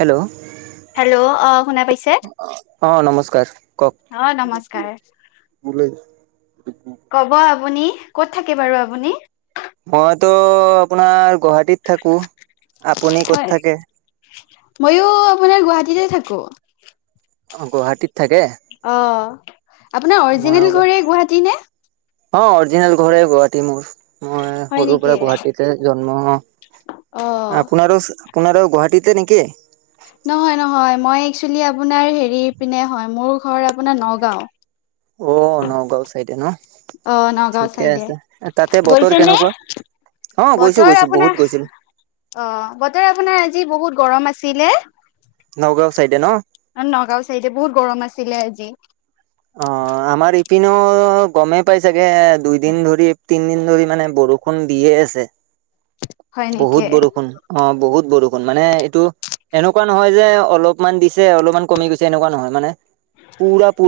Hello. Hello, অ' শুনা পাইছে? অ', নমস্কাৰ অ নমস্কাৰ কওঁক! ক'ব আপুনি ক'ত থাকে বাৰু আপুনি? মইতো আপোনাৰ গুৱাহাটীত থাকোঁ। হয়, ময়ো আপোনাৰ গুৱাহাটীতে থাকোঁ। অ' গুৱাহাটীত থাকে? অ' আপোনাৰ মই অৰিজিনেল ঘৰে গুৱাহাটী নে? অ' অৰিজিনাল ঘৰে গুৱাহাটী মোৰ! মই হয় সৰুৰ নেকি পৰা গুৱাহাটীতে জন্ম অ আপোনাৰো? আপোনাৰো গুৱাহাটীতে নেকি? নহয়, নহয় মই এক্সুয়েলি আপোনাৰ হেৰি পিনে হয়, মোৰ ঘৰ আপোনাৰ নগাঁও। অ' নগাঁও চাইডে ন অ নগাঁও ঠিকে চাইডে আছে তাতে বতৰ গৈছে নে কেনেকোৱা? অ' গৈছো, বতৰ গৈছো বহুত আপোনাৰ গৈছিলোঁ। অ' বতৰ আপোনাৰ আজি বহুত গৰম আছিলে। নগাঁও চাইডে ন'? নগাঁও চাইডে বহুত গৰম আছিলে আজি অ [inaudible] আমাৰ ইপিনো গমেই পাই চাগে দুইদিন ধৰি তিনদিন ধৰি মানে বৰষ বৰষুণ দিয়ে আছে হয় বহুত নেকি বৰষুণ অ বহুত বৰষুণ মানে এইটো এনেকোৱা নহয় যে অলপমান দিছে অলপমান কমি গৈছে এনেকোৱা নহয় মানে পুৰা পু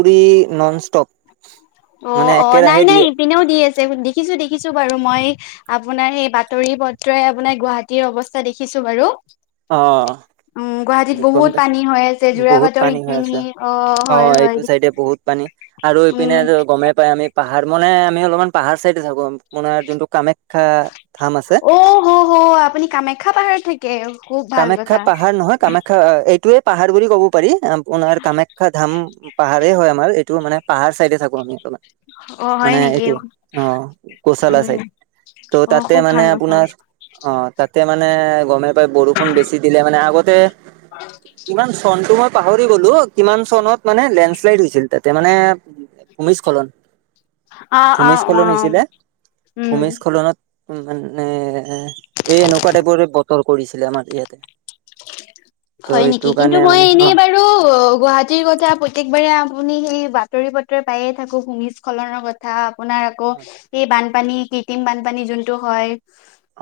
নন ষ্টপ অ মানে অ নাই একেৰাহে নাই দিয়ে ইপিনেও দি আছে দেখিছোঁ দেখিছোঁ বাৰু মই আপোনাৰ সেই বাতৰি পত্ৰই আপোনাৰ গুৱাহাটীৰ অৱস্থা দেখিছো বাৰু অ উম গুৱাহাটীত গম বহুত পাইছে পানী হৈ আছে বহুত যোৰাবাটৰ পানী হৈ আছে সিখিনি অ হয় এইটো হয় চাইডে বহুত পানী আৰু ইপিনে উম, টো গমে পাই আমি পাহাৰ মানে আমি অলপমান পাহাৰ চাইডে থাকো আপোনাৰ যোনটো কামাখ্যা ধাম আছে অ হ হ আপুনি কামাখ্যা পাহাৰত থাকে খুব ভাল কামাখ্যা কথা। পাহাৰ নহয় কামাখ্ খ্যা এইটোয়ে পাহাৰ বুলি ক'ব পাৰি আপোনাৰ কামাখ্যা ধাম পাহাৰেই হয় আমাৰ এইটো মানে পাহাৰ চাইডে থাকো আমি এক অ', হয় মানে নেকি এইটো অ গৌচালা উম, চাইদ ত' অ', তাতে খুব মানে ভাল কথা আপোনাৰ অ তাতে মানে গমেই পায় বৰষ বৰষুণ বেছি দিলে মানে আগতে কিমান চনটো মই পাহৰি গলো কিমান চনত মানে লেণ্ড শ্লাইড হৈছিল তাতে মানে ভূমিস্খলন অ', অ', ভূমিস্খলন হৈ অ', হৈছিলে উম। ভূমিস্খলনত মানে এই এনেকুৱা টাইপৰে বতৰ কৰিছিলে আমাৰ ইয়াতে ত' হয় এইটো নেকি কিন্তু কাৰণে মই মানে অ এনেই বাৰু অ গুৱাহাটীৰ কথা প্ৰত্যেকবাৰেই আপুনি সেই বাতৰি পত্ৰত পায়ে থাকো ভূমিস্খলনৰ কথা থা আপোনাৰ আকৌ এই বানপানী কৃত্ৰিম বানপানী যোনটো হয়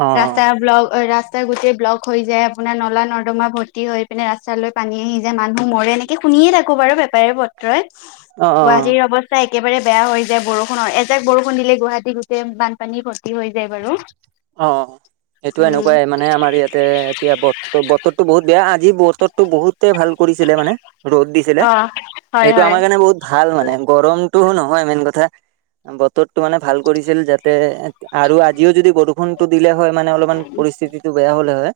অ ৰাস্তা ব্লক ৰাস্তা গোটেই ব্লক হৈ যায় আপোনাৰ নলা নৰ্দমা ভৰ্তি হৈ পিনে ৰাস্তালৈ পানী আহি যায় মানুহ মৰে এনেকে শুনিয়ে থাকো বাৰু পেপাৰে পত্ৰই ই অ অ অ গুৱাহাটীৰ অৱস্থা প্ৰায় একেবাৰে বেয়া হৈ যায় বৰষুণৰ এজাক বৰষুণ দিলে গুৱাহাটী গোটেই বানপানী ভৰ্তি হৈ যায় বাৰু অ সেইটো উম এনেকুৱাই মানে আমাৰ ইয়াতে এতিয়া বত বতৰতো বহুত বেয়া আজি বতৰ টো বহুতে ভাল কৰিছিলে মানে ৰ'দ দিছিলে অ হয় এইটো হয় আমাৰ কাৰণে বহুত ভাল মানে গৰমটোও নহয় মেইন কথা বতৰ টো মানে ভাল কৰিছিল যাতে আৰু আজিও যদি বৰষুণ বৰষুনটো দিলে হয় মানে অলপমান পৰিস্থিতিটো বেয়া হ'লে হয়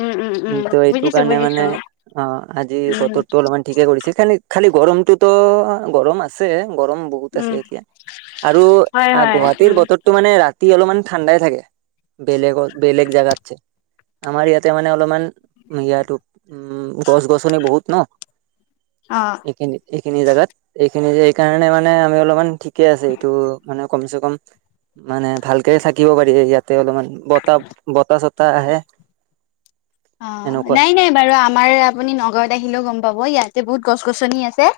উম উম উম তো এইটো বুজিছো কাৰণে বুজিছো মানে অ আজি উম বতৰটো অলপমান ঠিকে কৰিছে খালি খালি গৰমটোতো গৰম আছে গৰম বহুত বহুত উম আছে এতিয়া আৰু হয় হয় গুৱাহাটীৰ উম। বতৰটো মানে ৰাতি অলপমান ঠাণ্ডাই থাকে। বেলেগত বেলেগ জেগাতছে আমাৰ ইয়াতে মানে অলপমান ইয়াতো উম গছ গছনি বহুত ন অ এইখিনি এইখিনি জোগাত এইখিনি এই কাৰণে মানে আমি অলপমান ঠিক ঠিকে আছে এইটো মানে কম চে কম মানে ভালকে থাকিব পাৰি ইয়াতে অলপমান বতাহ বতাহ চতাহ আহে অ এনেকুৱা নাই নাই বাৰু আমাৰ আপুনি নগৰত আহিলেও গম পাব ইয়াতে বহুত গছ গছনি আছে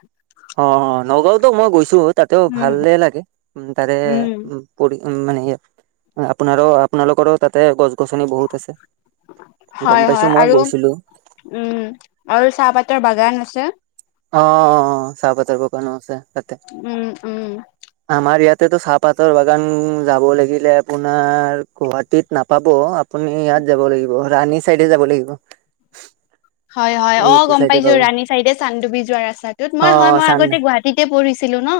অ নগাঁওতো মই গৈছো তাতেও উম ভালে লাগে উ তাৰে উম। উ পৰি উম মানে আপোনাৰো আপোনালোকৰো তাতে গছ গছনি বহুত আছে। গম হয় হয় পাইছোঁ মই আৰু গৈছিলোঁ। উম! আৰু চাহপাতৰ বাগান আছে। অঁ-অঁ! চাহপাতৰ বাগানো আছে তাতে। উম-উম। আমাৰ ইয়াতেতো চাহপাতৰ বাগান যাব লাগিলে আপোনাৰ গুৱাহাটীত নাপাব আপুনি ইয়াত যাব লাগিব ৰাণী চাইডে যাব লাগিব। হয়-হয়। অ! এইটো গম চাইডে পাইছো পাব ৰাণী চাইডে চান্দুবি যোৱা ৰাস্তাটোত অ মই হয় মই আগতে গুৱাহাটী তিতে পঢ়িছিলো ন।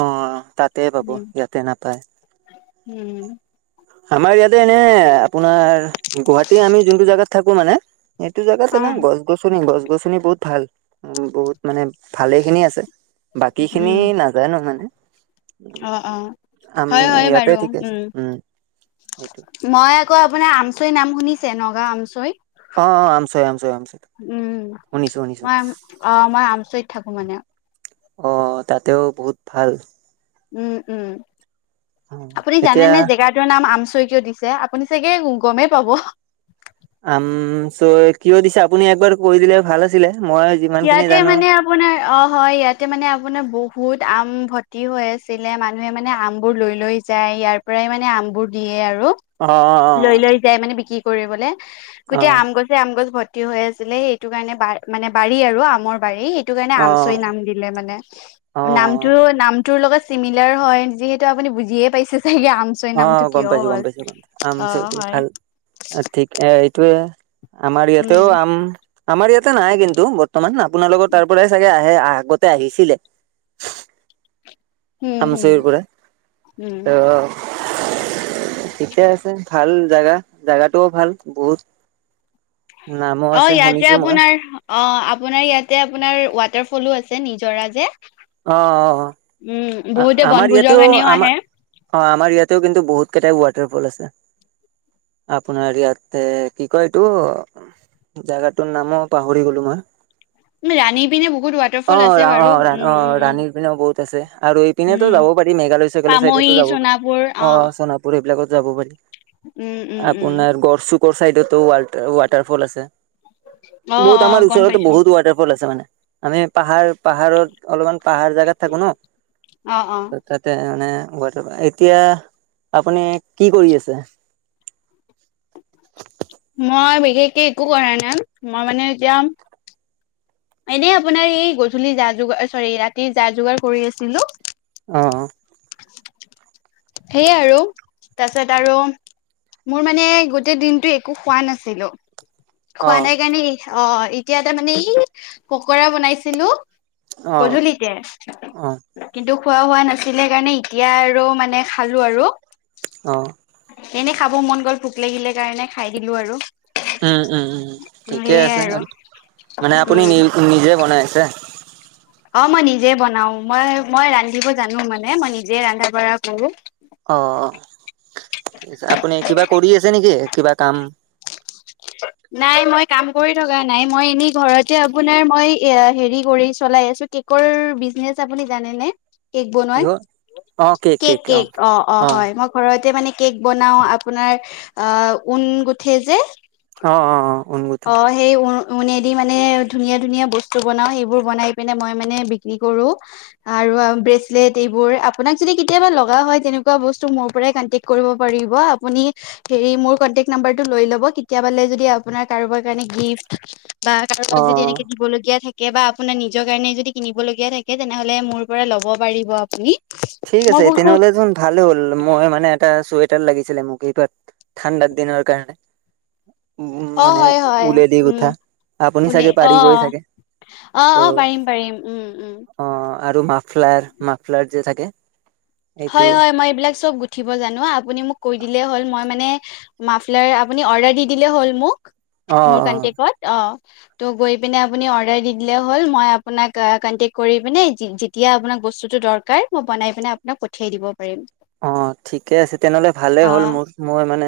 অঁ! তাতে পাব উম ইয়াতে নাপায়। উম। আমাৰ ইয়াতে এনে আপোনাৰ গুৱাহাটী আমি যোনটো জেগাত থাকো মানে এইটো জেগাতে অ এনে গছ-গছনি, গছ-গছনি বহুত ভাল। উম! বহুত মানে ভালে খিনি আছে বাকীখিনি উম। নাজানো মানে। অ অ আমি হয় হয় ইয়াতে বাৰু ঠিক আছোঁ। উম! মই আকৌ আপোনাৰ আমচৈ নাম শুনিছে? নগাঁও আমচৈ? অঁ-অঁ! আমচৈ-আমচৈ-আমচৈ। উম! মই অ মই আমচৈত থাকোঁ মানে। অ! তাতেও বহুত ভাল। উম-উম! আপুনি জানে এতিয়া নে জেগাত জেগাটোৰ নাম আমচৈ কিয় দিছে আপুনি চাগে গমেই পাব? আমচৈ কিয় দিছে আপুনি একবাৰ কৈ দিলে ভাল আছিলে। মই যিমান খিনি ইয়াতে জানো মানে আপোনাৰ অঁ হয় ইয়াতে মানে আপোনাৰ বহুত আম ভৰ্তি হৈ আছিলে। মানুহে মানে আমবোৰ লৈ-লৈ যায় ইয়াৰ পৰাই মানে আমবোৰ দিয়ে আৰু। অ' অ' লৈ-লৈ যায় মানে বিক্ৰী কৰিবলে। গোটেই অ' আম গছ আম গছ ভৰ্তি হৈ আছিলে সেইটো কাৰণে বা মানে বাৰী আৰু আমৰ বাৰী সেইটো কাৰণে অ' আমচৈ নাম দি দিলে মানে। অ' নামটো নামটোৰ লগত চিমিলাৰ হয়। যিহেতু আপুনি বুজিয়ে পাইছে চাগে আম অ! গম পাইছোঁ, গম পাইছোঁ। আমচৈটো হয় ভাল ঠিক এ এইটোৱে আমাৰ উম ইয়াতেও আম আমাৰ ইয়াতে নাই কিন্তু বৰ্তমান। আপোনালোকৰ তাৰ পৰাই চাগে আহে আগতে আহিছিলে। হম হম আমচৈৰ পৰা উম ত [unintelligible] ঠিকে আছে, ভাল জেগা, জেগাটোও ভাল বহুত। নামো অঁ! আছে ইয়াতে শুনিছো মই আপোনাৰ অঁ! আপোনাৰ ইয়াতে আপোনাৰ ৱাটাৰ ফলো আছে নিজৰা যে। অঁ! উম বহুতে আমাৰ বনভোজৰ ইয়াতেও কাৰণেও আহে আমাৰ অঁ আমাৰ ইয়াতেও কিন্তু বহুত কেইটাই ৱাটাৰফল আছে। আপোনাৰ ইয়াতে কি কয় এইটো জেগাটোৰ নামো পাহৰি গলোঁ মই। ৰাণী পিনে বহুত ৱাটাৰফল আছে বাৰু। উম-উম-উম! সেই পিনেই বহুত আছে। আৰু এইপিনেতো যাব পাৰি মেঘালয়-চেগালয়ৰ চাইডো পামহি যাব সোণাপুৰ [unintelligible] অ অঁ চনত। পূৰ এইবিলাকত যাব পাৰি। উম উম উম আপোনাৰ গড়চুকৰ চাইডতো ৱাটাৰ ফল আছে। অ বহুত অ আমাৰ গম ওচৰতে পাইছো বহুত ৱাটাৰফল আছে মানে। আমি পাহাৰ পাহাৰত অলপমান পাহাৰ জেগাত থাকোঁ ন। অ', অ'। তাতে মানে, এতিয়া আপুনি কি কৰি আছে? মই বিশেষকে একো কৰা নাই, মই মানে এতিয়া এনেই আপোনাৰ এই গধূলি যা -যোগাৰ, চৰি ৰাতিৰ যা যোগাৰ কৰি আছিলো। অ' অ '। সেয়ে আৰু তাৰপিছত আৰু মোৰ মানে গোটেই দিনটো একো খোৱা নাছিলো। খোৱা অ', নাই কাৰণে, অ এতিয়া তামানে ই পকৰা বনাইছিলো। অ', গধুলিকে। অ', কিন্তু খোৱা হোৱা নাছিলে কাৰণে, এতিয়া আৰু মানে খালো আৰু। অ'। এনেই খাব মন গ'ল, ভোক লাগিলে কাৰণে খাই দিলো আৰু। উম' উম 'উম 'ঠিকে সেয়াই আছে আৰু মানে আপুনি উম নি নিজে বনাইছে? অ', মই নিজে বনাও মই, মই ৰান্ধিব জানো মানে মই নিজে ৰান্ধা বঢ়া কৰো। অ', ঠিক আছে, আপুনি কিবা কৰি আছে নেকি কিবা কাম? [unintelligible] নাই মই কাম কৰি থকা নাই, মই এনেই ঘৰতে আপোনাৰ মই এ হেৰি কৰি চলাই আছো। কেকৰ বিজনেচ আপুনি জানেনে? কেক বনাই, কিহৰ কেক কেক অ', অ' হয় মই ঘৰতে মানে কেক বনাই, আপোনাৰ অ', ঊন গুঠে যে। অ', অ', অ', ঊণ গুঠে। অ', সেই উ ঊন দি মানে ধুনীয়া ধুনীয়া বস্তু বনাও, সেইবোৰ বনাই পিনে মই মানে বিক্ৰী কৰো। আৰু ব্ৰেচলেট এইবোৰ আপোনাক যদি কেতিয়াবা লগা হয়, তেনেকুৱা বস্তু মোৰ পৰা কানটেক কৰিব পাৰিব, আপুনি হেৰি মোৰ কনটেক্ট নাম্বাৰটো লৈ লব কেতিয়াবালে যদি আপোনাক কাৰোবাৰ কাৰণে গিফ্ট বা কাৰোবাক যদি অ', এনেকে দিবলগীয়া থাকে। কে বা আপোনাৰ নিজৰ কাৰণে যদি কিনিবলগীয়া থাকে, তেনেহলে মোৰ পৰা ল'ব পাৰিব আপুনি। ঠিক মই আছে, বহুত তেনেহ'লে চোন ভালে হ'ল, মই মানে এটা চুৱেটাৰ লাগিছিলে মোক এইতাত ঠাণ্ডা দিনৰ কাৰণে। উম অ মানে হয় হয় ঊলে দি উম গুঠা, আপুনি বুলি চাগে অ পাৰিবই চাগে। অ', অ', ত' পাৰিম পাৰিম উম, উম। অ আৰু মাফলাৰ মাফলাৰ যে থাকে। এইটো হয়' হয়' মই এইবিলাক চব গু গুঠিব জানো আপুনি মোক কৈ দিলেই হ'ল, মই মানে মাফলাৰ আপুনি অৰ্ডাৰ দি দিলেই হ'ল মোক। অ', মোৰ অ', কনটেক্টত অঁ। টো গৈ পিনে আপুনি অৰ্ডাৰ দি দিলে হল, মই আপোনাক কনটেক্ট কৰি পিনে যি যেতিয়া আপোনাক বস্তুটো দৰকাৰ, মই বনাই পিনে আপোনাক পঠিয়াই দিব পাৰিম। অ ঠিকে আছে তেনেহ'লে ভালে অ হ'ল, মই মই মানে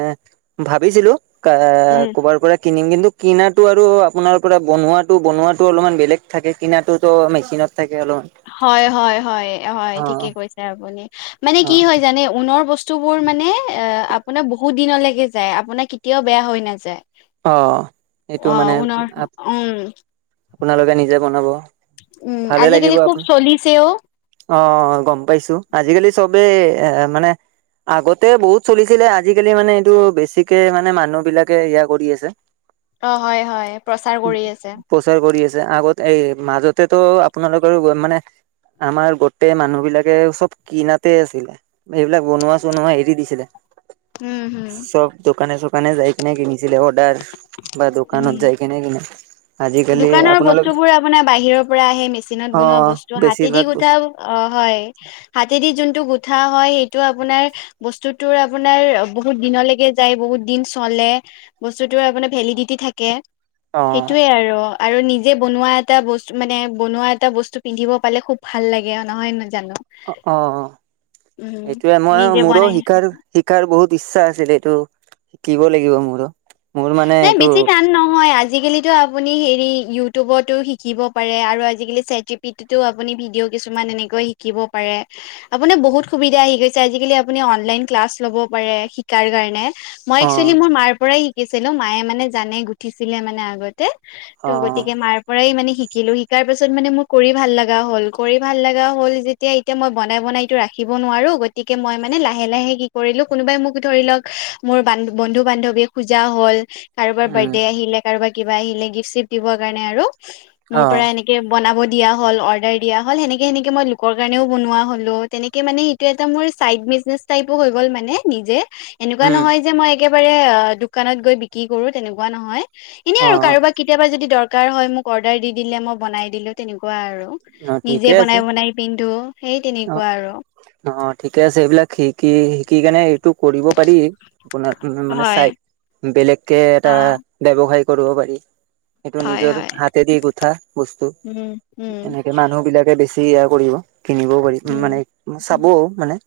ভাবিছিলো। কা উম কোবাৰ পৰা কিনিম কিন্তু কিনাটো আৰু আপোনাৰ পৰা বনোৱাটো বনোৱাটো অলপমান বেলেগ থাকে, কিনাটো ত মেচিনত তাকে অলপ। হয়' হয়' হয়' হয় 'ঠিকে কৈছে আপুনি, মানে অ কি হয় জানে ঊনৰ বস্তু বস্তুবোৰ মানে আ আপোনাৰ বহুত দিনলৈকে যায়, আপোনাৰ কেতিয়াও বেয়া হৈ নাযায়। অ 'এইটো অ মানে ঊণৰ উম আপোনালোকে নিজে বনাব। উম ভালে লাগিব 'আজিকালি খুব আপোন চলিছেও। অ গম পাইছো, আজিকালি চবে এ মানে আগতে বহুত চলিছিলে আজিকালি মানে এইটো বেছিকে মানে মানুহ বিলাকে সেইয়া কৰি আছে অ', হয়, হয় প্ৰচাৰ কৰি আছে। প্ৰচাৰ কৰি আছে আগতে এই মাজতেটো আপোনালোকৰ মানে? আমাৰ গোটেই মানুহ বিলাকে চব কিনাতে আছিলে। এইবিলাক বনোৱা -চনোৱা এৰি দিছিলে। উম, হুম, চব দোকানে -চোকানে যায় কিনে কিনিছিলে অৰ্ডাৰ। বা দোকানত হুম, যায় কিনে। আজিকালি দোকানৰ আপোনালোক বস্তু বোৰ আপোনাৰ বাহিৰৰ পৰা আহে মেচিনত অ বনোৱা বস্তু হাতে দি বেছিভাগ গুঠা বস্তু অ' হয় হাতেদি যোনটো গুঠা হয় সেইটো আপোনাৰ বস্তুতো আপোনাৰ বহুত দিনলৈকে যায় বহুত দিন চলে বস্তুতো আপানাৰ ভেলিডিটি থাকে। অ'। সেই আৰু, আৰু নিজে বনোৱা এটা বস্তু মানে বনোৱা এটা বস্তু পিন্ধিব পালে খুৱ ভাল লাগে নহয় জানো। অ' উম, সেইটোৱে মই নিজে মোৰো বনাই শিকাৰ শিকাৰ বহুত ইচ্ছা আছিলে এইটো শিকিব লাগিব মোৰো ও নাই বেছি টান নহয় আজিকালি আপুনি হেৰি ইউটিউবতো শিকিব পাৰে আৰু আজিকালি‌ চেট জীপীটি আপুনি ভিডিঅ' কিছুমান এনেক গৈ শিকিব পাৰে। আপুনি বহুত সুবিধা আহি গৈছে আজিকালি আপুনি অনলাইন ক্লাছ ল'ব পাৰে শিকাৰ কাৰণে। মই অ এক্চুৱেলি মোৰ মাৰ পৰাই শিকিছিলো মায়ে মানে জানে গুঠিছিলে মানে আগত। [unintelligible] অ গতিকে মাৰ পৰা পৰাই মানে শিকিলোঁ, শিকাৰ পাছত মানে মোৰ কৰি ভাল লগা হ'ল কৰি ভাল লগা হ'ল যে এতিয়া এতিয়া মই বনাই বনাইটো ৰাখিব নোৱাৰো গতিকে মই মানে লাহে লাহে কি কৰিলো কোনোবাই মোক ধৰি লওঁক মোৰ বান, বন্ধু পূজা হ'ল কাৰোবাৰ উম বিৰ্থডা আহিলে কাৰোবাৰ কিবা আহিলে গিফ্ট চিফ্ট দিবৰ কাৰণে আৰু মোৰ অ পৰা এনেক বনাব দিয়া হ'ল অৰ্ডাৰ দিয়া হ'ল সেনেকে, সেনেকে মই লোকৰ কাৰণেও বনোৱা হলো তেনেকে মানে টো এটা মোৰ চাইদ বিজনেছ টাইপো হৈ গ'ল মানে নিজে এনেকুৱা উম নহয় যে, মই একেবাৰে দোকানত গৈ বিক্ৰী কৰো তেনেকুৱা নহয় এনেই আৰু অ কাৰোবাক কেতিয়াবা যদি দৰকাৰ হয় মোক অৰ্ডাৰ দি দিলে মই বনাই দিলো তেনেকুৱা আৰু অ ঠিকে নিজে আছে বনাই বনাই পিন্ধো সেই অ তেনেকুৱা আৰু অ', ঠিকে আছে এইবিলাক শিকি, শিকি কেনে টো কৰিব পাৰি আপোনাৰ মানে হয় চাই বেলেগকে এটা অ ব্যৱসায় কৰিব পাৰি। সেইটো হয় নিজৰ হয় হাতে দি গোঠা বস্তু উম উম এনেকে মানুহ বিলাকে বেছি য়া কৰিব কিনিবও পাৰি উম মানে, উম চাবও মানে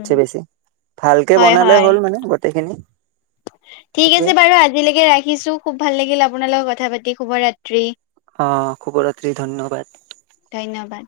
উম বেছি [unintelligible] ভালকে হয় বনালে হয় হ'ল মানে গোটেইখিনি ঠিক এইটোৱে আছে বাৰু আজিলৈকে ৰাখিছোঁ। খুব ভাল লাগিল আপোনাৰ লগত কথা পাতি শুভৰাত্ৰি। অ', শুভৰাত্ৰি ধন্যবাদ। ধন্যবাদ।